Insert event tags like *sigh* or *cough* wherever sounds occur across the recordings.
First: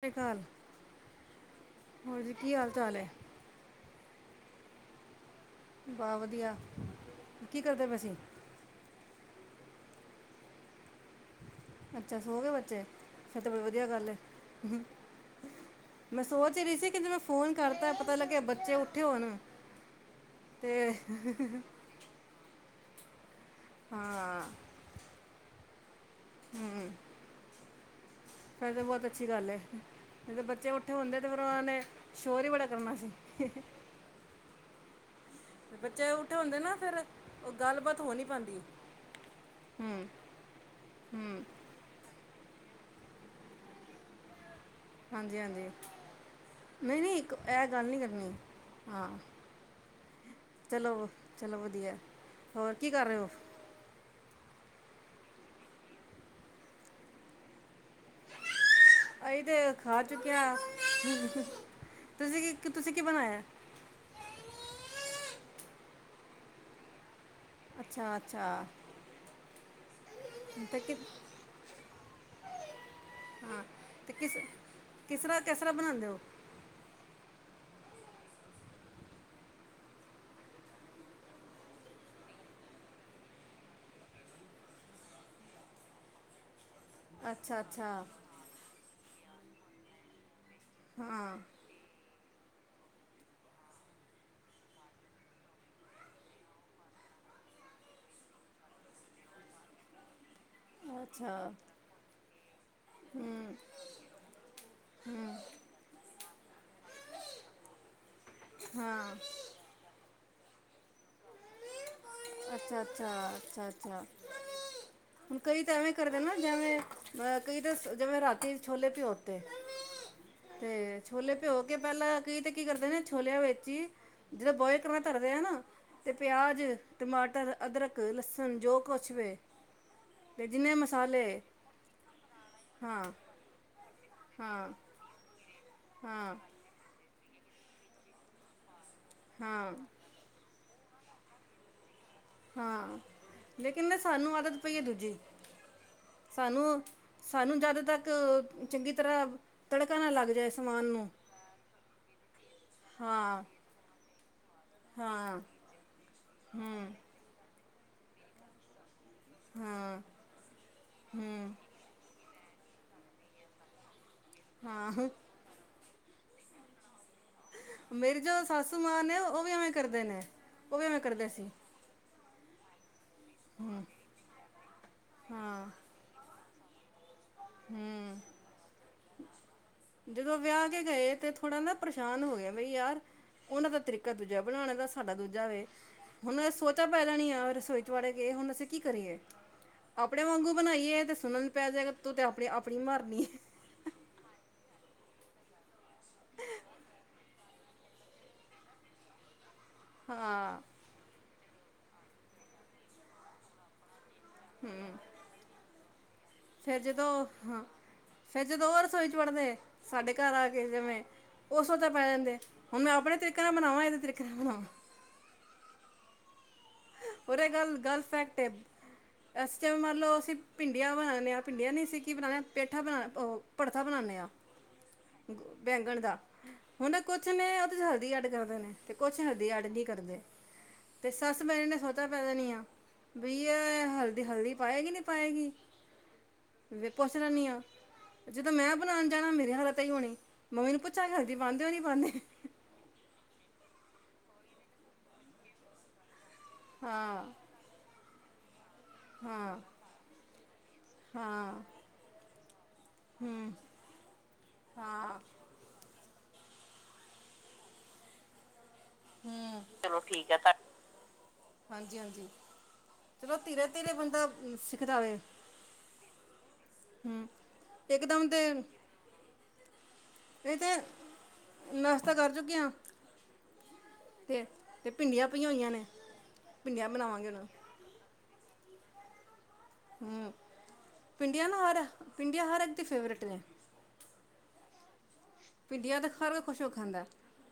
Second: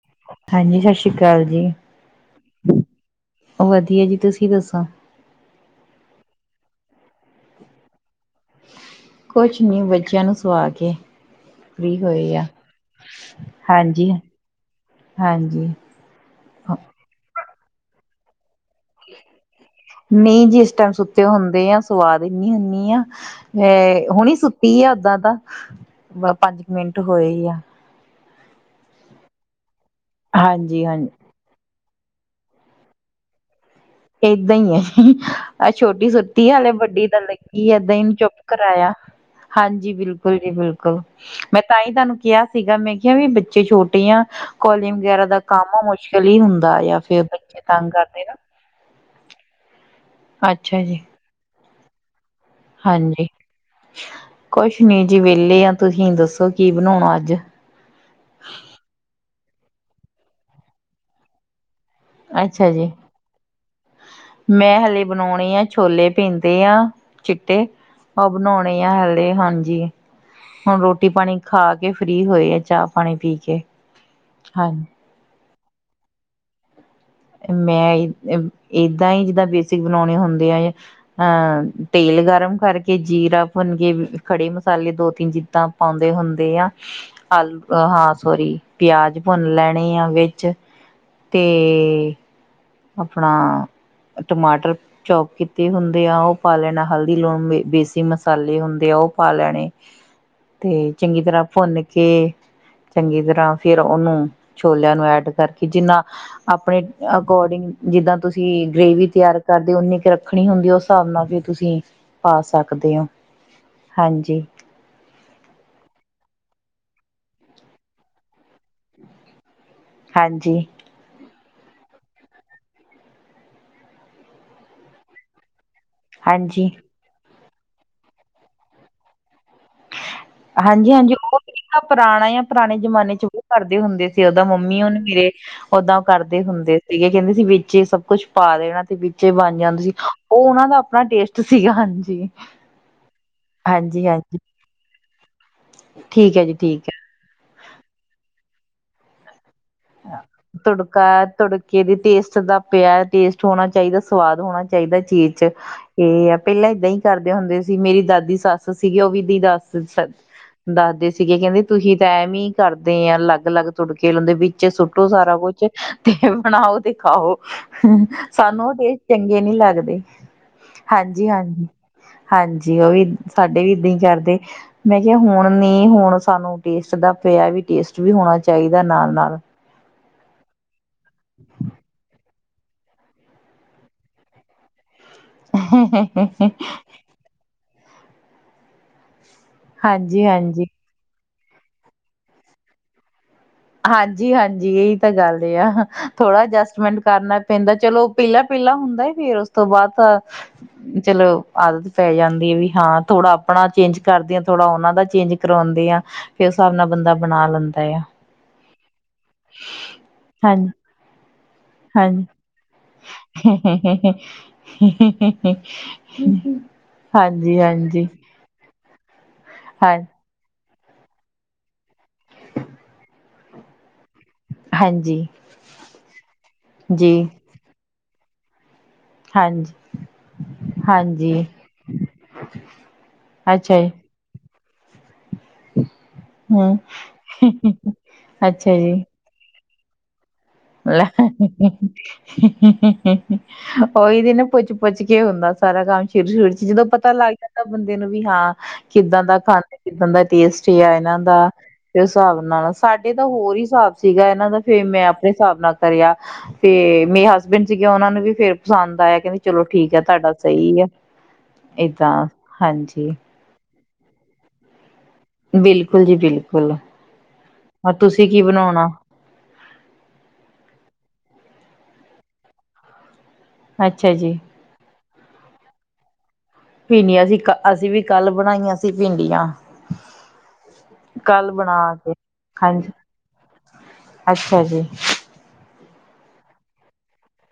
ਸਤਿ ਸ਼੍ਰੀ ਅਕਾਲ ਹਾਂਜੀ, ਸ਼ਸ਼ੀ ਕਾਲ ਜੀ। ਹੋਰ ਜੀ ਕੀ ਹਾਲ ਚਾਲ ਹੈ ਵਧੀਆ ਜੀ ਤੁਸੀਂ ਸੀ ਦੱਸੋ? ਬਹ ਵਧੀਆ। ਕੀ ਕਰਦੇ ਪਸੀਂ ਕੋਂਛ ਨੀ। ਬੱਚਿਆਂ ਨੂੰ ਸੋਆ ਕੇ ਫ੍ਰਰੀ ਅੱਛਾ, ਹੋਏ ਸੋ ਆ ਗਏ ਬੱਚੇ। ਫ ਤੇ ਬਈ ਵਧੀਆ ਗੱਲ ਹਾਂਜੀ ਏ। ਹਾਂਜੀ ਮੈਂ ਸੋਚ ਹੀ ਰਹੀ ਸੀ ਕਹਿੰਦੇ ਮੈਂ ਫੋਨ ਕਰਤਾ। ਪਤਾ ਲੱਗਿਆ ਬੱਚੇ ਉੱਠੇ ਹੋਣ ਨੀ ਜਿਸ ਤੇ ਟੈਮ ਸੁੱਤੇ ਹੁੰਦੇ ਆ ਸਵਾ ਦਿਨੀਂ ਹੁੰ ਨੀ ਆ ਅ ਹੁਣੀ ਹਾਂ ਸੁੱਤੀ ਔਧਾ ਤਾ ਬ ਪੰਜ ਕੁ ਮਿੰਟ ਹੋਏ ਇ ਆ। ਫੇਰ ਤਾਂ ਬਹੁਤ ਅੱਛੀ ਗੱਲ ਏ। ਜ ਬੱਚੇ ਹਾਂਜੀ ਉੱਠੇ ਹਾਂਜੀ ਹੁੰਦੇ ਤੇ ਫੇਰ ਉਹਨਾ ਨੇ ਸ਼ੋਰ ਹੀ ਬੜਾ ਕਰਨਾ ਸੀ। ਏਦਾਂ ਹੀ ਏ। ਅਹ, ਛੋਟੀ ਬੱਚੇ ਉੱਠੇ ਸੁੱਤੀ ਏ ਹੁੰਦੇ ਹੱਲੇ, ਨਾ ਫਿਰ ਵੱਡੀ ਤਾ ਉਹ ਲੱਗੀ ਏਦਾਂ ਗੱਲਬਾਤ ਹੋ ਹੀਨ। ਨਹੀਂ ਚੁੱਪ ਪਾਉਂਦੀ ਕਰਾਯਾ। ਹਾਂਜੀ, ਹੂੰ ਬਿਲਕੁਲ ਜੀ, ਬਿਲਕੁਲ। ਹੂੰ ਮੈਂ ਤਾਂ ਹੀ ਤਾਂਨੂੰ ਕਿਹਾ ਸੀਗਾ, ਮੈਂ ਕਿਹਾ ਵੀ, ਬੱਚੇ ਛੋਟੇ ਆ ਕੋਲੀਮ ਵਗੈਰਾ ਹਾਂਜੀ ਦਾ ਹਾਂਜੀ ਕੰਮ ਮੁਸ਼ਕਲ ਹੀ ਹੁੰਦਾ ਏ। ਯਾਂ ਨਹੀਂ ਨਹੀਂ ਫੇਰ ਇੱਕ ਬੱਚੇ ਇਹ ਗੱਲ ਤੰਗ ਨਹੀਂ ਕਰਦੇ ਕਰਨੀ ਆ ਹਾਂ। ਜੀ ਚਲੋ, ਚਲੋ ਵ ਦਿਆ ਹੋਰ ਕੀ ਕਰ ਰਹੇ ਹਾਂਜੀ ਹੋ? ਕੁਛ ਨੀ ਜੀ ਵਹਲੇ ਆ, ਤੁਸੀਂ ਦੱਸੋ ਕੀ ਬਣਾਉਣਾ ਅੱਜ ਹੀ ਤੇ ਖਾ ਚੁੱਕਿਆ। ਅੱਛਾ! ਜੀ ਮੈਂ ਹਾਲੇ ਬਣਾਉਣ- ਨਈ ਆ ਛੋਲੇ ਪੀਂਦੇ ਆ। ਚਿੱਟੇ ਅੱਛਾ ਉਹ ਅੱਛਾ ਬਣਾਉਣੇ ਆ, ਹਲੇ ਹਾਂਜੀ ਤੇ ਹੁਣ ਕਿ ਰੋਟੀ ਪਾਣੀ ਖਾ ਕੇ ਫ੍ਰਰੀ ਹੋਏ ਹੈ ਚ ਪਾਣੀ ਪੀ ਕੇ ਹਾਂ ਤੇ ਕਿਸ ਹਾਂਜੀ। ਕਿਸ ਤਰ੍ਹਾਂ ਕਿਸ ਤਰ੍ਹਾ ਬਣਾਉਂਦੇ ੳ ਮੈਂ ਏਦਾਂ ਹੀ ਜਿੱਦਾਂ, ਬੇਸਿਕ ਬਣਾਉਣੇ ਹੁੰਦੇ ਆ, ਅਹ ਤੇਲ ਗਰਮ ਕਰਕੇ, ਜੀਰਾ ਭੁੰਨ ਕੇ ਖੜੇ ਮਸਾਲੇ ਦੋ ਤਿੰਨ ਜਿੱਦਾਂ ਪਾਉਂਦੇ ਹੁੰਦੇ ਆ। ਅੱਛਾ ਆਲੂ ਅੱਛਾ ਹਾਂ ਸੋਰੀ ਪਿਆਜ ਭੁੰਨ ਲੈਣੇ ਆ ਵਿੱਚ ਹਾਂ ਤੇ ਆਪਣਾ ਟਮਾਟਰ ਚੋਪ ਕੀਤੇ ਹੁੰਦੇ ਆ, ਉਹ ਪਾ ਲੈਣਾ ਹਲਦੀ, ਲੂਣੇ ਬੇਸਿਕ ਮਸਾਲੇ ਹੁੰਦੇ ਆ ਉਹ ਪਾ ਲੈਣੇ। ਤੇ ਚੰਗੀ ਅੱਛਾ ਤਰ੍ਹਾਂ ਭੁੰਨ ਕੇ ਚੰਗੀ ਤਰ੍ਹਾਂ ਫਿਰ ਉਹਨੂੰ ਛੋਲਿਆਂ ਨੂੰ ਐਡ ਕਰਕੇ ਜਿੰਨਾ ਆਪਣੇ ਅਕੋਰਡਿੰਗ ਜਿੱਦਾਂ ਤੁਸੀਂ ਗ੍ਰੇਵੀ ਹਾਂ ਤਿਆਰ ਕਰਦੇ ਹੋ ਉਨੀ ਕੁ ਰੱਖੋ ਰੱਖਣੀ ਹੁੰਦੀ ਉਸ ਹਿਸਾਬ ਨਾਲ ਵੀ ਤੁਸੀਂ ਪਾ ਅੱਛਾ, ਸਕਦੇ ਹੋ ਅੱਛਾ, ਅੱਛਾ ਅੱਛਾ। ਹਾਂਜੀ ਹੁਣ ਕਈ ਤਾਂ ਐਵੇਂ ਕਰਦੇ ਨਾ ਜਿਵੇਂ ਅ ਕਈ ਤਾਂ ਜਿਵੇਂ ਰਾਤੀ ਛੋਲੇ ਭਿਓ ਤੇ ਹਾਂਜੀ ਤੇ ਛੋਲੇ ਭਿਓ ਕੇ ਪਹਿਲਾਂ ਕਈ ਤੇ ਕੀ ਕਰਦੇ ਨਾ ਛੋਲਿਆਂ ਵਿੱਚੇ ਹੀ ਜਿਵੇ ਬੋਇਲ ਕਰਨਾ ਧਰਦੇ ਆ ਨਾ ਤੇ ਪਿਆਜ ਹਾਂਜੀ ਟਮਾਟਰ, ਅਦਰਕ, ਲੱਸਣ ਜੋ ਕੁਛ ਵੇ। ਤੇ ਜਿੰਨੇ ਹਾਂਜੀ, ਹਾਂਜੀ ਮਸਾਲੇ ਉਹ ਤਰੀ ਪੁਰਾਣਾ ਜਾਂ ਪੁਰਾਣੇ ਹਾਂ ਜਮਾਨੇ ਚ ਉਹ ਕਰਦੇ ਹੁੰਦੇ ਤੇ ਦਾਂ ਹਾਂ ਮੰਮੀ ਉਹਨੇ ਮੇਰੇ ਓਦਾਂ ਹਾਂ ਕਰਦੇ ਹੁੰਦੇ ਸੀ। ਕਹਿੰਦੇ ਸੀ ਵੇੇ ਸਭ ਕੁੱਛ ਪਾ ਦੇਣਾ। ਵਿੱਚੇ ਬਣ ਹਾਂ ਜਾਂਦੇ ਸੀ ਉਹ ਉਹਨਾਂ ਦਾ ਆਪਣਾ ਟੇਸਟ ਸੀਗਾ ਹਾਂਜੀ। ਹਾਂ ਲੇਕਿਨ ਹਾਂਜੀ ਸਾਨੂੰ ਹਾਂਜੀ ਆਦਤ ਪਈ ਹੈ ਦੂਜੀ ਠੀਕ ਹੈ ਜੀ ਠੀਕ ਸਾਨੂੰ ਹੈ ਸਾਨੂੰ ਜਦ ਤੱਕ ਚੰਗੀ ਤਰ੍ਹਾਂ ਤੜਕਾ ਨਾ ਲੱਗ ਜਾਏ ਸਮਾਨ ਨੂੰ ਤੜਕਾ ਤੜਕੇ ਦੇ ਟੇਸਟ ਦਾ ਪਿਆ ਹਾਂ ਟੇਸਟ ਹੋਣਾ ਚਾਹੀਦਾ ਸਵਾਦ ਹੋਣਾ ਚਾਹੀਦਾ ਚੀਜ਼ ਹਾਂ ਚ ਇਹ ਏ ਪਹਿਲਾਂ ਏਦਾਂ ਹੂੰ ਹੀ ਕਰਦੇ ਹੁੰਦੇ ਸੀ ਮੇਰੀ ਦਾਦੀ ਸੱਸ ਸੀ, ਸੀਗੀ ਉਹ ਵੀ ਦੀ ਦੱਸ ਹਾਂ ਦੱਸਦੇ ਸੀਗੇ ਹੂੰ ਕਹਿੰਦੇ ਤੁਸੀਂ ਤਾਂ ਐ ਵੀ। ਕਰਦੇ ਆ ਅਲੱਗ ਅਲੱਗ ਤੁੜਕੇ ਲਾਂਦੇ। ਵਿਚੇ ਸੁੱਟੋ ਹਾਂ ਸਾਰਾ ਕੁੱਛ ਤੇ ਬਣਾਓ ਤੇ ਖਾਓ। ਮੇਰੀ ਜੋ ਸਾਨੂੰ ਉਹ ਸਾਸੂ ਟੇਸਟ ਮਾਂ ਨੇ ਚੰਗੇ ਉਹ ਵੀ ਨੀ ਐਵੇਂ ਲੱਗਦੇ ਕਰਦੇ ਨੇ ਉਹ ਵੀ ਐਵੇਂ ਕਰਦੇ ਹਾਂਜੀ ਸੀ ਹਾਂਜੀ। ਹਾਂਜੀ ਉਹ ਵੀ ਸਾਡੇ ਵੀ ਇਦਾਂ ਹੀ ਕਰਦੇ, ਮੈਂ ਕਿਹਾ ਹੁਣ ਹਾਂ ਨਹੀਂ ਹੁਣ ਸਾਨੂੰ ਟੇਸਟ ਦਾ ਪਿਆ ਵੀ ਟੇਸਟ ਵੀ ਹੂੰ ਹੋਣਾ ਚਾਹੀਦਾ ਨਾਲ ਨਾਲ। ਜਦੋਂ ਵਿਆਹ ਕੇ ਗਏ ਤੇ ਥੋੜਾ ਨਾ ਪਰੇਸ਼ਾਨ ਹੋ ਗਿਆ ਬਈ ਯਾਰ ਉਹਨਾਂ ਦਾ ਤਰੀਕਾ ਦੂਜਾ ਬਣਾਉਣ ਦਾ ਸੀ ਸਾਡਾ ਦੂਜਾ ਵੇ। ਹੁਣ ਸੋਚਾ ਪੈਜਾਣੀਆ ਰਸੋਈ ਵਾੜ ਗਏ ਹੁਣ ਅਸੀਂ ਕੀ ਕਰੀਏ। ਆਪਣੇ ਹਾਂਜੀ ਵਾਂਗੂ ਹਾਂਜੀ ਬਣਾਈਏ ਤੇ ਸੁਣਨ ਨੂੰ ਪੈ ਜੇਗਾ। ਤੂੰ ਤੇ ਆਪਣੀ ਆਪਣੀ ਮਾਰਨੀ ਹੈ। ਹਾਂਜੀ ਹਾਂਜੀ ਇਹੀ ਤਾਂ ਗੱਲ ਹੀ ਆ ਥੋੜਾ ਅਰਜਸਟਮੈਂਟ ਕਰਨਾ ਪੈਂਦਾ ਚਲੋ ਪਹਲਾ ਪਹਲਾ ਹੁੰਦਾ ਫੇਰ ਉਸ ਤੋਂ ਬਾਅਦ ਹਾਂ ਤਾਂ ਚਲੋ ਆਦਤ ਪੈ ਜਾਂਦੀ ਹੈ ਵੀ ਹਾਂ ਥੋੜਾ ਆਪਣਾ ਚੇਜ ਕਰਦੀ ਹਾਂ ਥੋੜਾ ਉਹਨਾ ਦਾ ਚੇਂਜ ਕਰਵਾਉਂਦੀਆ ਫਿਰ ਉਸ ਹਿਸਾਬ ਨਾਲ ਬੰਦਾ ਬਣਾ ਲੈਂਦਾ ਆ। ਫੇਰ ਜਦੋਂ ਉਹ ਰਸੋਈ ਚ ਵੜਦੇ ਸਾਡੇ ਘਰ ਆ ਕੇ ਹਾਂਜੀ ਜਿਵੇਂ ਉਹ ਸੋਚਾਂ ਪੈ ਜਾਂਦੇ ਹਾਂਜੀ ਹੁਣ ਮੈਂ ਆਪਣੇ ਤਰੀਕੇ ਨਾਲ ਬਣਾਵਾਂ ਇਹਦੇ *unintelligible* ਤਰੀਕੇ ਨਾਲ ਬਣਾਵਾਂ ਹੂੰ ਹੂੰ ਉਰੇ ਗੱਲ ਗੱਲ ਫੈਕਟ ਅਸੀਂ ਹਾਂ ਮੰਨਲਓ ਅਸੀਂ ਭਿੰਡੀਆਂ ਬਣਾਉਂਦੇ ਆ ਭਿੰਡੀਆਂ ਨੀ ਸੀ ਕੀ ਬਣਾਉਣੇ ਪੇਠਾ ਬਹ ਪੜਥਾ ਬਣਾਨੇ ਆ ਹਾਂਜੀ ਬੈਂਗਣ ਦਾ ਹੁਣ ਜੀ ਕੁਛ ਨੇ ਉਹਦੇ ਹਲਦੀ ਐਡ ਕਰਦੇ ਨੇ। ਤੇ ਕੁਛ ਹਦੀ ਅੜ ਹਾਂਜੀ ਨੀ ਕਰਦੇ। ਤੇ ਹਾਂਜੀ ਸੱਸ ਤੇ ਮੇ ਨਾ ਸੋਚਾ ਪੈ ਜਾਨੀਆ ਬਈ ਅੱਛਾ ਐ ਜੀ ਹਲਦੀ ਹਲਦੀ ਪਾਏਗੀ ਨੀ। ਪਾਏਗੀ, ਹਮ ਵੇ ਪੋਛ ਲੈਂਣੀ ਆਂ, ਜਦੋਂ ਮੈਂ ਬਣੋਣ ਜਾਣਾ ਮੇਰੀ ਹਾਲਤ ਥੋਣੀ *unintelligible* ਹੋਈਦੀ ਨਾ ਪੁੱਛ ਪੁੱਛ ਕੇ ਹੁੰਦਾ ਸਾਰਾ ਕੰਮ। ਫਿਰ ਸਿਰ ਚ ਜਦੋਂ ਪਤਾ ਹਾਂ ਲੱਗ ਜਾਂਦੈਂ ਬੰਦਾ ਦੇ ਨਵੀ ਹਾਂ। ਕਿੱਦਾਂ ਦਾ ਹਾਂ ਖਾਂਦੇ, ਕਿੱਦਾਂ ਦਾ ਟੇਸਟ ਆ ਏਨਾਂ ਦਾ, ਹਾਂ ਤੇ ਉਸ ਸਾਬ ਨਵਾ ਸ ਸਾਡੇ ਤਾਂ ਹੂੰ ਹੋਰ ਈ ਸਾਬ ਸੀਗਾ ਏਨਾਂ ਦਾ ਫੇਰ ਮੈਂ ਹਾਂ ਅ ਨਾ ਕਰਿਆ ਤੇ ਮੇਰੇ ਹਸਬੈਂਡ ਸੀਗੇ ਓਨਾ ਨੂੰ ਵੀ ਫੇਰ ਪਸੰਦ ਆਇਆ ਕੈੰਦੇ ਚਲੋ ਹੂੰ ਠੀਕ ਹੈ ਤੁਹਾਡਾ ਸਹੀ ਐ ਹਾਂਜੀ ਏਦਾਂ ਹਾਂਜੀ। ਹਾਂਜੀ। ਚਲੋ ਧੀਰੇ ਧੀਰੇ ਬੰਦਾ ਸਿੱਖਦਾ ਵੇ ਬਿਲਕੁਲ ਜੀ ਬਿਲਕੁਲ, ਹੂੰ ਔਰ ਤੁਸੀਂ ਇਕਦਮ ਕੀ ਬਣੋਣਾ। ਏਹ ਤਾਂ ਨਾਸ਼ਤਾ ਕਰ ਚੁੱਕੇ ਆਂ। ਅੱਛਾ ਜੀ। ਭਿੰਡੀਆਂ ਪਈਆਂ ਹੋਈਆਂ ਨੇ। ਭਿੰਡੀਆਂ ਬਿੰਡੀਆਂ ਬਣਾਵਾਂਗੇ ਅਸੀ ਹੁਣ ਕ ਅਸੀਂ ਵੀ ਕੱਲ ਬਣਾਈਆਂ ਸੀ ਭਿੰਡੀਆਂ। ਹੂੰ ਪਿੰਡੀਆਂ ਕੱਲ ਨਾ ਬਣਾ ਹਰ ਕੇ ਪਿੰਡੀਆਂ ਹਰ ਏਕ ਦੀ ਹਾਂਜੀ ਫੇਵਰੇਟ ਨੇ। ਅੱਛਾ ਜੀ। ਭਿੰਡੀਆਂ ਦਾ ਹਰ ਖੂਸ਼ ਹੋ ਕੇ ਖਾਂਦੈ।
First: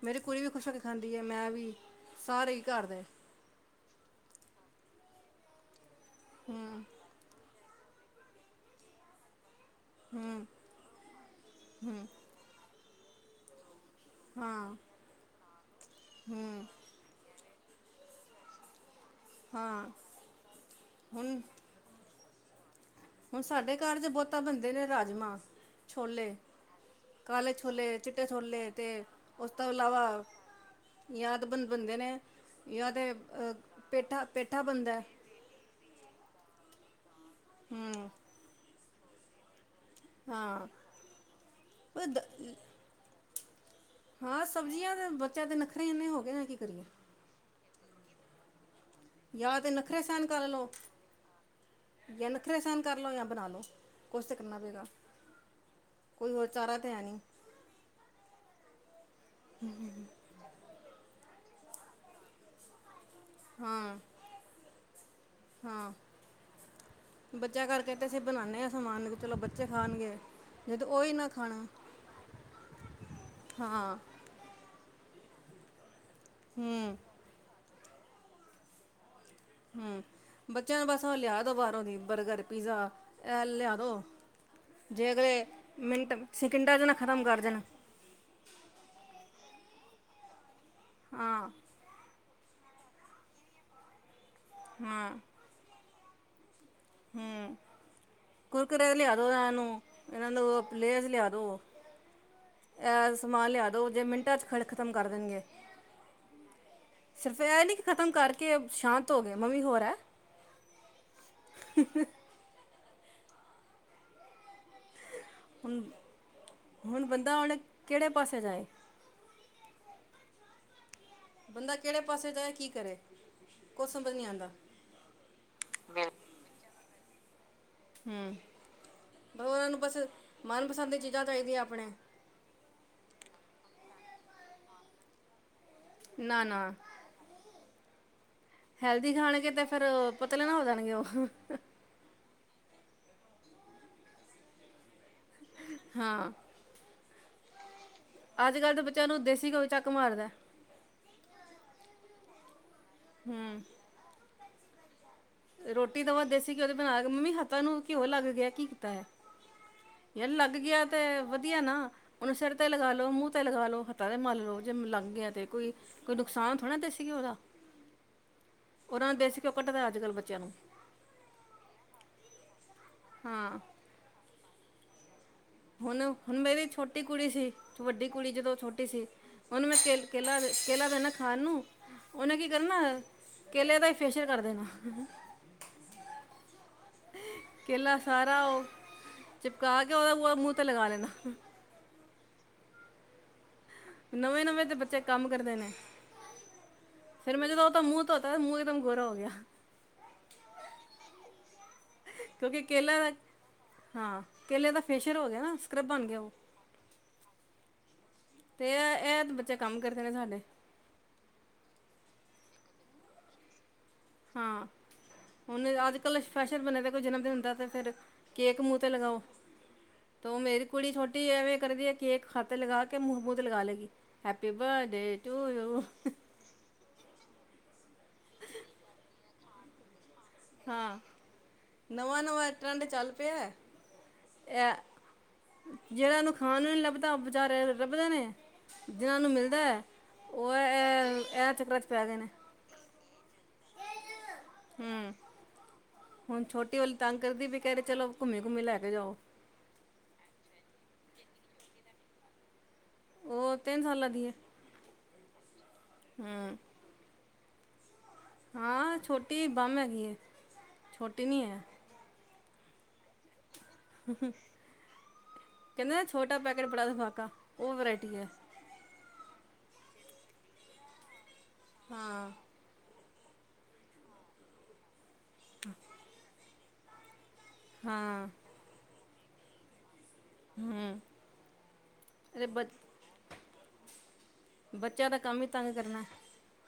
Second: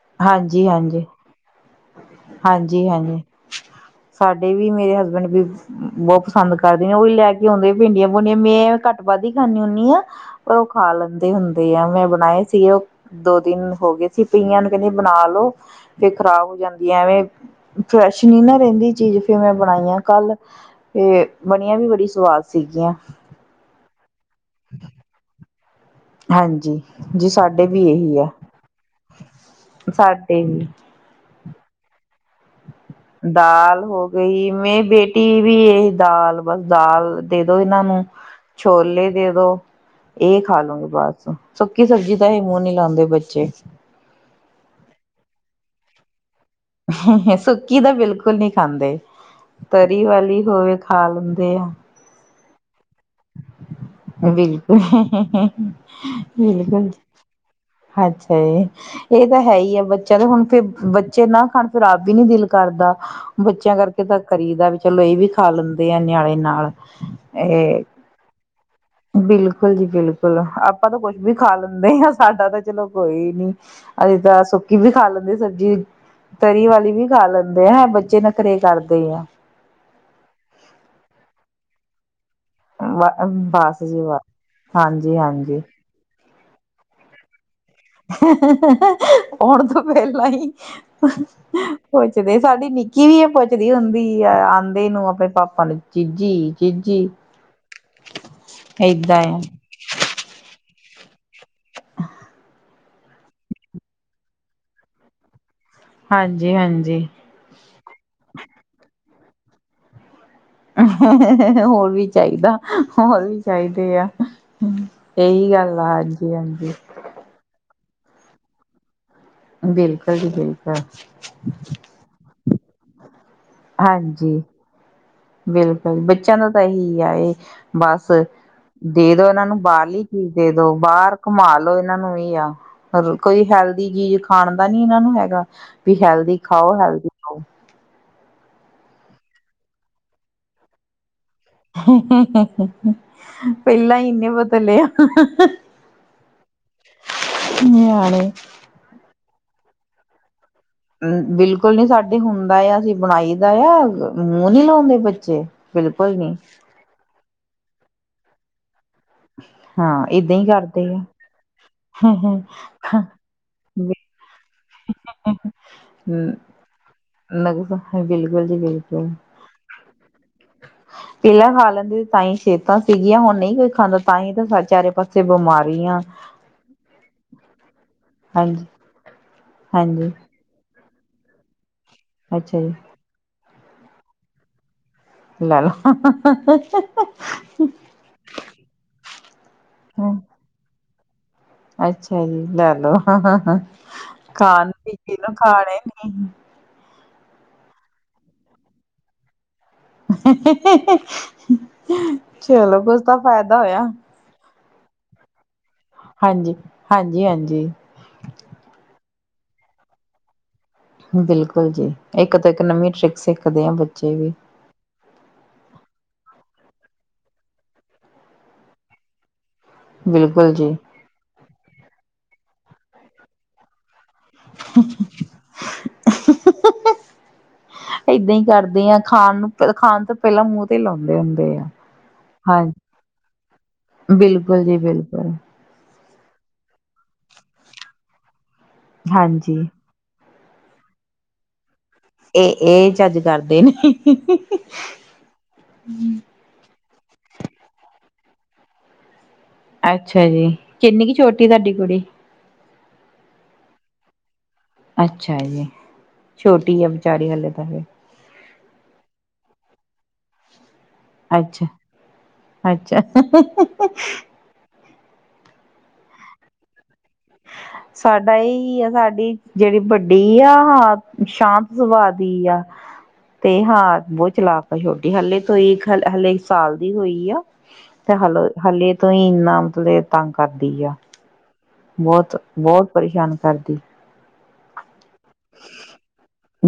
ਮੇਰੀ ਕੁੜੀ ਵੀ ਹਾਂਜੀ ਖੁਸ਼ ਹੋ ਕੇ ਹਾਂਜੀ ਖਾਂਦੀ ਐ, ਮੈਂ ਵੀ। ਸਾਰੇ ਹੀ ਘਰ ਹਾਂਜੀ ਦੇ ਹਾਂਜੀ, ਸਾਡੇ ਵੀ ਵੀ ਮੇਰੇ ਹਸਬੈਂਡ ਬੀ ਬੌ ਪਸੰਦ ਹੂੰ ਕਰਦੇ ਨੇ ਔ ਈ ਲੈ ਕੇ ਆੰਦੇ ਭਿੰਡੀਆਂ ਭੁਡੀਆਂ, ਮੇਂ ਘੱਟ ਵਧ ਹੀ ਖਾਂਣੀ ਹੁੰਦੀ ਣੀ ਆ, ਹੂੰ ਓਹ ਖਾ ਲੈਂਦੇ ਹੁੰਦੇ ਆ ਮੈਂ ਹੂੰ ਬਣਾਏ ਸੀਗੇ ਔ। ਦੋ ਦਿਨ ਹੋਗੇ ਸੀ ਪਈਆਂ ਨੂੰ ਹਾਂ ਕੈੰਦੇ ਬਣਾ ਲੋ, ਫੇਰ ਖਰਾਬ ਹੋ ਹੂੰ ਜਾਂਦੀਆਂ ਵੇਂ। ਫਰੈਸ਼ ਨੀ ਨਾ ਰਹਿੰਦੀ। ਚੀਜ਼ ਤੇ ਫੇਰ ਮੈਂ ਹਾਂ ਬਣਾਈਆ ਕੱਲ੍ਹ ਤੇ ਹੁਣ ਬਣਿਆ ਵੀ ਬੜੀ ਸਵਾਦ ਸੀਗੀਆਂ। ਹੁਣ ਸਾਡੇ ਘਰ ਤ ਬਹੁਤ ਤਾਂ ਬਣਦੇ ਨੇ ਰਾਜਮਾਂ ਛੋਲੇ ਹਾਂਜੀ ਜੀ ਕਾਲੇ ਸਾਡੇ ਵੀ ਛੋਲੇ, ਇਹੀ ਚਿੱਟੇ ਆ ਛੋਲੇ ਅਤੇ ਉਸ ਤੋਂ ਇਲਾਵਾ ਸਾਡੇ ਵੀ ਜਾਂ ਬੰ ਬਣਦੇ ਨੇ। ਜਾਂ ਤੇ ਦਾਲ ਹੋ ਪੇਠਾ ਗਈ, ਪੇਠਾ ਮੇਰੀ ਬਣਦਾ ਬੇਟੀ ਵੀ ਇਹ ਦਾਲ ਬਸ ਦਾਲ ਦੇ ਦੋ ਇਹਨਾਂ ਨੂੰ ਹੂੰ ਛੋਲੇ ਦੇ ਦੋ ਇਹ ਖਾ ਹਾਂ ਲਉਗੇ ਬਸ। ਸੁੱਕੀ ਸਬਜ਼ੀ ਤਾਂ ਇਹ ਮੂੰਹ ਨੀ ਲਾਉਂਦੇ ਬੱਚੇ *unintelligible* ਹਾਂ, ਸਬਜ਼ੀਆਂ ਦੇ ਬੱਚਿਆਂ ਦੇ ਨੱਖਰੇ ਇੰਨੇ ਹੋ ਗਏ ਨੇ ਕਿ ਸ ਸੁਕੀ ਤਾਂ ਬਿਲਕੁਲ ਨਹੀਂ ਖਾਂਦੇ ਜਾਂ ਤੇ ਨੱਖਰੇ ਤਰੀ ਸਹਿਣ ਵਾਲੀ ਕਰ ਲਓ, ਹੋਵੇ ਜਾਂ ਨਖਰੇ ਸਹਿਣ ਕਰ ਲਓ ਜਾਂ ਬਣਾ ਲਓ ਕੁਛ ਤਾਂ ਕਰਨਾ ਪਏਗਾ ਬਿਲਕੁਲ-ਬਿਲਕੁਲ, ਕੋਈ ਹੋਰ ਚਾਰਾ ਤਾਂ ਹੈ ਨਹੀਂ ਅੱਛਾ ਜੀ। ਹ *inaudible* ਇਹ ਤਾਂ ਹੈ ਹੀ ਆ, ਬੱਚਿਆਂ ਦੇ ਹੁਣ ਫੇ ਬੱਚੇ ਨਾ ਖਾਣ ਫਿਰ ਆਪ ਵੀ ਨੀ ਦਿਲ ਕਰਦਾ। ਬੱਚਿਆਂ ਹਾਂ ਕਰਕੇ ਤਾਂ ਕਰੀਦਾ, ਵੀ ਚਲੋ ਇਹ ਵੀ ਖਾ ਲੈਂਦੇ ਹਾਂ ਆ ਨਿਆਣੇ ਨਾਲ ਬੱਚਾ ਇਹ ਕਰਕੇ ਤਾਂ ਅਸੀਂ ਬਣਾਉਂਦੇ ਹਾਂ ਸਮਾਨ ਚਲੋ ਬੱਚੇ ਬਿਲਕੁਲ ਜੀ, ਖਾਣਗੇ ਬਿਲਕੁਲ ਜਦੋਂ ਆਪਾਂ ਤਾਂ ਉਹੀ ਕੁੱਛ ਨਾ ਵੀ ਖਾ ਖਾਣਾ ਲੈਂਦੇ ਹਾਂ, ਸਾਡਾ ਤਾਂ ਚਲੋ ਕੋਈ ਨੀ, ਹਾਂ ਅਸੀਂ ਤਾਂ ਸੁੱਕੀ ਵੀ ਖਾ ਖਾ ਲੈਂਦੇ ਸਬਜ਼ੀ। ਤਰੀ ਵਾਲੀ ਹੂੰ ਵੀ ਖਾ ਲੈਂਦੇ। ਤੇ ਇਹ ਬੱਚੇ ਨਖਰੇ ਕਰਦੇ ਆ। ਹੂ ਬੱਚਿਆਂ ਨੂੰ ਬਸ ਉਹ ਲਿਆ ਦੋ ਬਾਹਰੋਂ ਦੀ ਬਰਗਰ ਪੀਜ਼ਾ ਵ ਇਹ ਲਿਆ ਬਸ ਦਿਉ, ਜੀ ਬਸ ਜੇ ਹਾਂਜੀ ਹਾਂਜੀ ਅਗਲੇਮਿੰਟ ਸਿਕਿੰਡਾ 'ਚ ਨਾ ਖਤਮ ਕਰ ਜਾਣ ਹੋਣ ਤੋਂ ਪਹਿਲਾਂ ਹੀ ਹਾਂ। ਪਚਦੇ ਸਾਡੀ ਨਿੱਕੀ ਵੀ ਇਹ ਪੁਛਦੀ ਹੁੰਦੀ। ਆਉਂਦੇ ਨੂੰ ਹਾਂ ਆਪਣੇ ਪਾਪਾ ਨੂੰ। ਚਿੱਜੀ। ਹੂੰ, ਕੁਰਕਰੇ ਤੇ ਲਿਆ ਏਦਾਂ ਦੋ ਆ ਇਹਨੂੰ ਇਹਨਾਂ ਨੂੰ ਲੇਸ ਲਿਆ ਦੋ। ਐ ਸਮਾਨ ਲਿਆ ਦੋ ਜੇ ਮਿੰਟਾਂ 'ਚ ਖੜ ਖ਼ਤਮ ਕਰ ਦੇਣਗੇ। ਹਾਂਜੀ-ਹਾਂਜੀ। ਸਿਰਫ ਇਹ ਨੀ ਕਿ ਖ਼ਤਮ ਕਰਕੇ ਸ਼ਾਂਤ ਧੋ ਗਏ ਮੰਮੀ ਹੋਰ ਹੈ। *unintelligible* ਹੋਰ ਵੀ ਚਾਹੀਦਾ। ਹੋਰ ਵੀ ਚਾਹੀਦੇ ਆ ਹ ਇਹੀ ਗੱਲ ਹੁਣ ਆ, ਹਾਂਜੀ-ਹਾਂਜੀ। ਹੁਣ ਬੰਦਾ ਹੁਣ ਕਿਹੜੇ ਪਾਸੇ ਜਾਏ? ਬਿਲਕੁਲ ਜੀ ਬਿਲਕੁਲ। ਬੰਦਾ ਕਿਹੜੇ ਪਾਸੇ ਜਾਏ, ਕੀ ਕਰੇ? ਕੁਛ ਸਮਝ ਨਹੀਂ ਹਾਂਜੀ, ਆਉਂਦਾ ਬਿਲਕੁਲ ਬੱਚਿਆਂ ਦਾ ਤਾਂ ਇਹੀ ਆ ਇਹ ਬਸ ਹੂੰ ਦੇ ਦੋ ਇਹਨਾਂ ਬਸ ਨੂੰ ਉਹਨਾਂ ਬਸ ਬਾਹਰਲੀ ਚੀਜ਼ ਦੇ ਦੋ ਮਨਪਸੰਦ ਦੀ ਬਾਹਰ ਚੀਜ਼ਾਂ ਘੁਮਾ ਚਾਹੀਦੀਆਂ ਲੋੋ ਆਪਣੇ ਇਹਨਾਂ ਨੂੰ ਹੀ ਆ ਕੋਈ ਹੈਲਥ ਦੀ ਜੀਜ ਖਾਣ ਦਾ ਨੀ ਇਹਨਾਂ ਨੂੰ ਹੈਗਾ। ਵੀ ਹੈਲਦੀ ਨਾ ਨਾ ਖਾਓ ਹੈਲਦੀ ਰੋ। ਹੈਲਦੀ ਖਾਣਗੇ ਤੇ ਫਿਰ ਪਤਲੇ ਨਾ ਹੋ ਜਾਣਗੇ ਔ। *unintelligible* ਪਹਿਲਾਂ ਇਨੇ ਪਤਲੇ ਆਂ। ਹਾਂ। *inaudible* ਅੱਜ ਕੱਲ੍ਹ ਦੇ ਬੱਚਿਆਂ ਨੂੰ ਦੇਸੀ ਘਿਉ ਚੱਕ ਮਾਰਦਾ। ਬਿਲਕੁਲ ਨੀ ਸਾਡੇ ਹੁੰਦਾ ਆ ਅਸੀ। ਬਣਾਈ ਦਾ ਹੂੰ ਆ। ਮੂੰਹ ਨੀ ਲਾਉਂਦੇ ਬੱਚੇ ਰੋਟੀ ਬਿਲਕੁਲ ਦਵਾ ਨੀ ਦੇਸੀ ਘਿਓ ਉਹਦੀ ਬਣਾ ਮੰਮੀ ਹੱਥਾਂ ਨੂੰ। ਘਿਉ ਲੱਗ ਗਿਆ ਕੀ? ਹਾਂ ਯਾਰ ਏਦਾਂ ਹੀ ਲੱਗ ਕਰਦੇ ਗਿਆ ਤੇ ਆ ਵਧੀਆ ਨਾ ਉਹਨੂੰ। ਸਿਰ ਤੇ ਲਗਾ ਲੋ ਮੂੰਹ ਤੇ ਲਗਾ ਲੋ ਹੱਥਾਂ ਤੇ ਮੰਲ ਲਓ। ਜੇ ਲੰਘ ਗਿਆ ਤੇ ਕੋਈ ਕੋਈ ਨੁਕਸਾਨ ਥੋੜਾ ਨਾ ਦੇਸੀ ਘਿਓ ਦਾ, ਉਹਨਾਂ ਨਾਲ ਦੇਸੀ ਘਿਓ ਕਟਦਾ ਅੱਜ ਕੱਲ੍ਹ ਬੱਚਾ ਪੀਲਾਂ ਹਾਲ ਏਦਾਂ, ਦੇ ਤਾਈ ਸਿਹਤਾਂ ਸਿਗੀਆ ਹੁਣ ਨਹੀਂ ਹਾਂ ਕੋਈ ਖਾਂਦਾ ਤਾਂ ਹੀ ਤਾਂ ਸਾ ਚਾਰੇ ਪਾਸੇ ਬਿਮਾਰੀਆਂ ਹੁਣ ਹੁਣ ਮੇਰੀ ਛੋਟੀ ਕੁੜੀ ਸੀ ਵੱਡੀ ਕੁੜੀ ਜਦੋਂ ਹਾਂਜੀ ਛੋਟੀ ਸੀ। ਔਨੂੰ ਮੈਂ ਹਾਂਜੀ ਕੇ-ਕੇਲਾ-ਕੇਲਾ ਦੇਣਾ। ਖਾਣ ਨੂ ਔਨੇ ਕੀ ਅੱਛਾ ਜੀ ਕਰਨਾ ਆਹ ਕੇਲੇ ਦਾ ਹੀ ਫੇਸੀਅਲ ਕਰ ਦੇਨਾ। ਲੈ ਲੋ। ਹਾਹਾਹਾਹਾ ਕੇਲਾ ਸਾਰਾ ਉਹ ਚਿਪਕਾ ਕੇ ਉਹਦਾ *unintelligible* ਤੇ ਲਗਾ ਲੈਣਾ। ਅੱਛਾ ਜੀ, ਲੈ ਲੋ। ਨਵੇਂ ਨਵੇਂ ਖਾਣ ਤੇ ਬੱਚੇ ਪੀਨ, ਕੰਮ ਕਰਦੇ ਨੇ ਖਾਣੇ ਕੀ ਫਿਰ ਮੈਂ ਜਦੋਂ ਹਉਦਾ ਮੁੂੰਹ ਧੋਤਾ, ਮੁੂੰਹ ਇੱਕਦਮ ਗੋਰਾ ਹੋ ਗਿਆ। ਹਾਹਾਹਾਹਾ! ਕਿਉਂਕਿ ਚਲੋ, ਕੇਲਾ ਕੁੱਛ ਦਾ ਤਾ ਫਾਇਦਾ ਹੋਇਆ। ਹਾਂ ਕੇਲੇ ਦਾ ਫੇਸ਼ਅਰ ਹੋ ਗਿਆ ਨਾ। ਸਕ੍ਰਬ ਬਣ ਗਿਆ ਉਹ ਹਾਂਜੀ, ਹਾਂਜੀ ਹਾਂਜੀ ਬੱਚਾ ਕੰਮ ਕਰਦੇ ਨੇ ਸਾਡੇ। ਬਿਲਕੁਲ ਜੀ, ਇੱਕ ਤੋਂ ਇੱਕ ਨਵੀਂਆ ਟ੍ਰਿਕ ਸਿੱਖਦੇ ਆ ਬੱ ਹਾਂ ਉਹਨੇ ਅੱਜ ਕੱਲ ਫੈਸ਼ਨ ਬਣੇ ਦਾ ਕੋਈ ਜਨਮ ਦਿਨ ਹੁੰਦਾ ਤਾਂ ਫਿਰ ਕੇਕ ਮੂੰਹ ਤੇ ਲਗਾਓ। ਤੇ ਉਹ ਬਿਲਕੁਲ ਮੇਰੀ ਜੀ ਕੁੜੀ ਛੋਟੀ ਐਵੇਂ ਕਰਦੀ ਆ। ਕੇਕ ਹੱਥ ਤੇ ਲਗਾ ਕਿ ਮੂੰਹ ਤੇ ਲਗਾ ਲੈਂਗੀ। Happy birthday to you. ਏਦਾਂ ਹੀ ਕਰਦੇ ਹਾਂ। ਖਾਣ ਨੂੰ ਤੇ ਖਾਣ ਤੋਂ ਪਹਿਲਾਂ ਮੂੰਹ ਤੇ ਹਾਂ ਲਾਉਂਦੇ ਹੁੰਦੇ ਆ। ਨਵਾਂ ਨਵਾਂ ਹਾਂ, ਟਰੈਂਡ ਚੱਲ ਪਿਆ ਬਿਲਕੁਲ ਜੀ ਬਿਲਕੁਲ। ਜਿਹੜਿਆਂ ਉਹਨੂੰ ਖਾਣ ਨੂੰ ਨੀ ਲੱਭਦਾ, ਉਹ ਬੇਚਾਰੇ ਲੱਭਦੇ ਨੇ ਜਿਨਾਂ ਨੂੰ ਮਿਲਦਾ ਹਾਂਜੀ ਹੈ। ਉਹ ਇਹਹਹ ਇਹ ਚੱਕਰਾ ਵਿੱਚ ਇਹ, ਇਹ ਚੱਜ ਕਰ ਤੇ ਨੀ, ਹੀਹੀਹੀਹੀਹੀ। ਹੂੰ ਹੁਣ ਛੋਟੀ ਵਾਲੀ ਤੰਗ ਕਰਦੀ ਵੀ ਕਹਿ ਰਹੇ ਚਲੋ। ਘੁੰਮੀੇ-ਘੁੰਮੀੇ ਲੈ ਕੇ ਜਾਓ। ਅੱਛਾ ਜੀ। ਕਿੰਨੀ ਕੁ ਛੋਟੀ ਤੁਹਾਡੀ ਕੁੜੀ? ਉਹ ਤਿੰਨ ਸਾਲਾਂ ਦੀ ਹੈ। ਅੱਛਾ ਜੀ। ਹੂੰ ਛੋਟੀ ਆ ਵਿਚਾਰੀ ਹਲੇ। *unintelligible* ਹਾਂ ਛੋਟੀ ਬੰਮ ਹੈਗੀ ਐਂ। ਛੋਟੀ ਨੀ ਹੈ। ਅੱਛਾ ਅੱਛਾ। ਹੂੰ ਕਹਿੰਦੇ ਨੇ ਛੋਟਾ ਪੈਕੇਟ ਬੜਾ ਧਮਾ ਸਾਡਾ ਇਹ ਆ ਸਾਡੀ। ਜਿਹੜੀ ਵੱਡੀ ਆ ਹ ਸ਼ਾਂਤ ਸੁਭਾਅ ਹਾਂ ਦੀ ਆ। ਤੇ ਹਾਂ ਬਹੁਤ ਚਲਾਕ ਹੈ ਛੋ ਹਲੇ ਤੋਂ ਇੱਕ ਹਲ ਹਲੇ ਸਾਲ ਦੀ ਹੋਈ ਆ। ਤੇ ਹਾਂ ਹਲੋ ਹਲੇ ਤੋਂ ਹੀ ਇੰਨਾ ਮਤਲਬ ਤੰਗ ਕਰਦੀ ਆ। ਹਮ ਬਹੁਤ ਅਰੇ ਬ ਬਹੁਤ ਪਰੇਸ਼ਾਨ ਕਰਦੀ। ਬੱਚਿਆਂ ਦਾ ਕੰਮ ਹੀ ਤੰਗ ਕਰਨਾ।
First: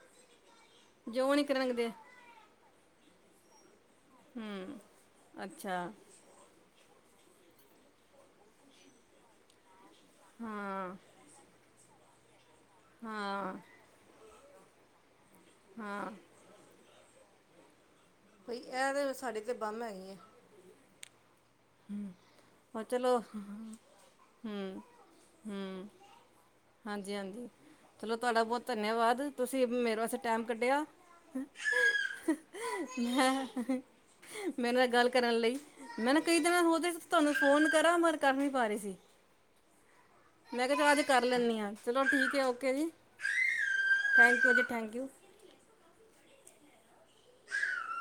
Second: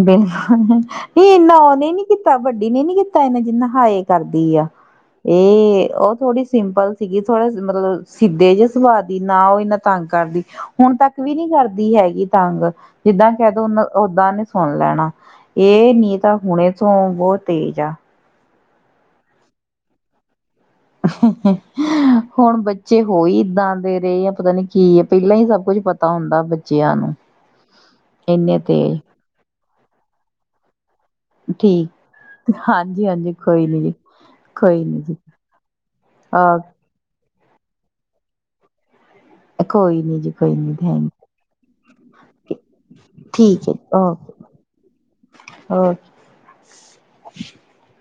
*unintelligible* ਨਹੀਂ ਜੋ ਨਹੀਂ ਇੰਨਾ ਕਰਨਗੇ ਉਹਨੇ ਨੀ ਕੀਤਾ, ਵੱਡੀ ਨੇ ਨੀ ਕੀਤਾ। ਕਹਿੰਨਾ ਜਿੰਨਾ ਹਾਏ। ਕਰਦੀ ਆ। ਹਮ ਅੱਛਾ ਇਹ ਉਹ ਥੋੜੀ ਸਿੰਪਲ ਸੀਗੀ ਥੋੜੇ ਮਤਲਬ ਸਿੱਧੇ ਜਿਹੇ ਸੁਭਾਅ ਦੀ ਨਾ ਉਹ ਇਹਨਾਂ ਤੰਗ ਕਰਦੀ। ਹਾਂ ਹੁਣ ਤੱਕ ਵੀ ਨਹੀਂ ਕਰਦੀ ਹੈਗੀ। ਕੀ ਤਂਗ ਜਿੱਦਾਂ ਕਹਿ ਹਾਂ ਦੋ ਉਨ ਓਦਾਂ ਨੇ ਸੁਣ ਲੈਣਾ। ਇਹ ਹਾਂ ਨੀ ਤਾਂ ਹੁਣੇ ਤੋਂ ਬਹੁਤ ਤੇਜ ਆ। ਬਈ ਇਹ ਤੇ ਸਾਡੇ ਤੇ ਬੰਮ ਹੈਗੀ ਐਂ। *inaudible* ਹੁਣ ਹੋਰ ਬੱਚੇ ਚਲੋ ਹੋਈ ਇਏਦਾਂ ਦੇ ਰਹੇ ਆ ਪਤਾ ਨੀ ਹਮ ਕੀ ਹੈ ਪਹਿਲਾਂ ਹੀ ਸਭ ਕੁੱਝ ਹਮ ਪਤਾ ਹੁੰਦਾ ਬੱਚਿਆਂ ਨੂੰ, ਹਾਂਜੀ ਹਾਂਜੀ ਚਲੋ ਤੁਹਾਡਾ ਇਨੇ ਬਹੁਤ ਤੇਜ। ਧੰਨਵਾਦ ਤੁਸੀਂ ਮੇਰੇ ਵਾਸਤੇ ਟਾਈਮ ਕੱਢਿਆ। ਹਾਂਜੀ ਹਾਂਜੀ ਮੈਂ, ਕੋਈ ਨੀ ਜੀ ਮੈਨੂੰ ਕੋਈ ਇਹ ਨੀ ਗੱਲ ਜੀ ਕਰਨ ਲਈ, ਮੈਂ ਨਾ ਈ ਅ ਉਹਦੇ *unintelligible* ਤੁਹਾਨੂੰ ਫੋਨ ਕਰਾਂ ਮਰ ਕਰ ਨੀ ਪਾ ਰੀ ਸੀ। ਕੋਈ ਨੀ ਜੀ ਕੋਈ ਮੈਂ ਕਿਆ ਨੀ ਚਲ ਅੱਜ ਥੈਂਕ ਕਰ ਲੈਂਣੀ ਆਂ, ਚਲੋ ਠੀਕ ਹੈ, ਓਕੇ ਜੀ। ਠੀਕ ਹੈ ਜੀ ਓਕੇ ਥੈਂਕ ਯੂ ਜੀ, ਥੈਂਕ ਯੂ। ਓਕੇ *unintelligible*